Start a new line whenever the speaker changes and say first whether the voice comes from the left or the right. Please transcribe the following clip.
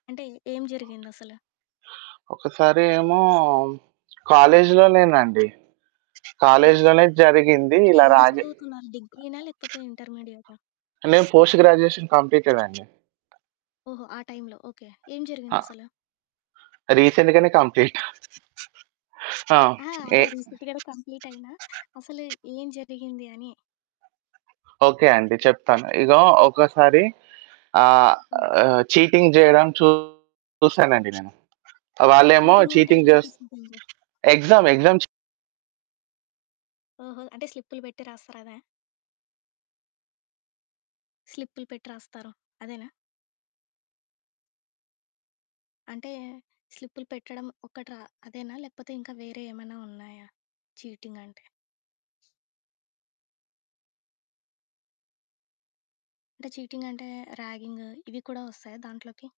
left: అంటే, ఏం జరిగిందసలు?
right: ఒక్కసారేమో కాలేజిలోనేనండి.
left: ఓకే.
right: కాలేజిలోనే జరిగింది.
left: అంటే
right: ఇలా
left: ఏం
right: రాజే
left: చదువుకున్నారు డిగ్రీనా? లేకపోతే, ఇంటర్మీడియటా?
right: నేను పోస్ట్ గ్రాడ్యుయేషన్ కంప్లీటేడండి.
left: ఓహో! ఆ టైంలో ఓకే. ఏం
right: ఆ!
left: జరిగిందసలు?
right: రీసెంట్‌గానే కంప్లీట ఆ!
left: ఆ!
right: ఏ
left: అదే రీసెంట్‌గానే కంప్లీట్ అయినా. అసలు ఏం జరిగింది అని.
right: ఓకే అండి చెప్తాను. ఇగో ఒక్కసారి ఆహ్,
left: హ్మ్.
right: ఆహ్, చీటింగ్ జేయడం చూసానండి నేను. ఆ! వాళ్ళేమో
left: ఈటింగ్ అంటే
right: చీటింగ్
left: ఎలా
right: జేస్
left: తెలిసిద్దండి?
right: ఎగ్జామ్ ఎగ్జామ్ చీ
left: ఓహో! అంటే స్లిప్పులు పెట్టి రాస్తారు అదా? స్లిప్పులు పెట్టి రాస్తారు అదేనా? అంటే, స్లిప్పులు పెట్టడం ఒక్కట్రా అదేనా? లేకపోతే ఇంకా వేరే ఏమన్నా ఉన్నాయా చీటింగంటే? అంటే, చీటింగంటే ర్యాగింగ్ ఇవి కూడా వస్తాయా దాంట్లోకి?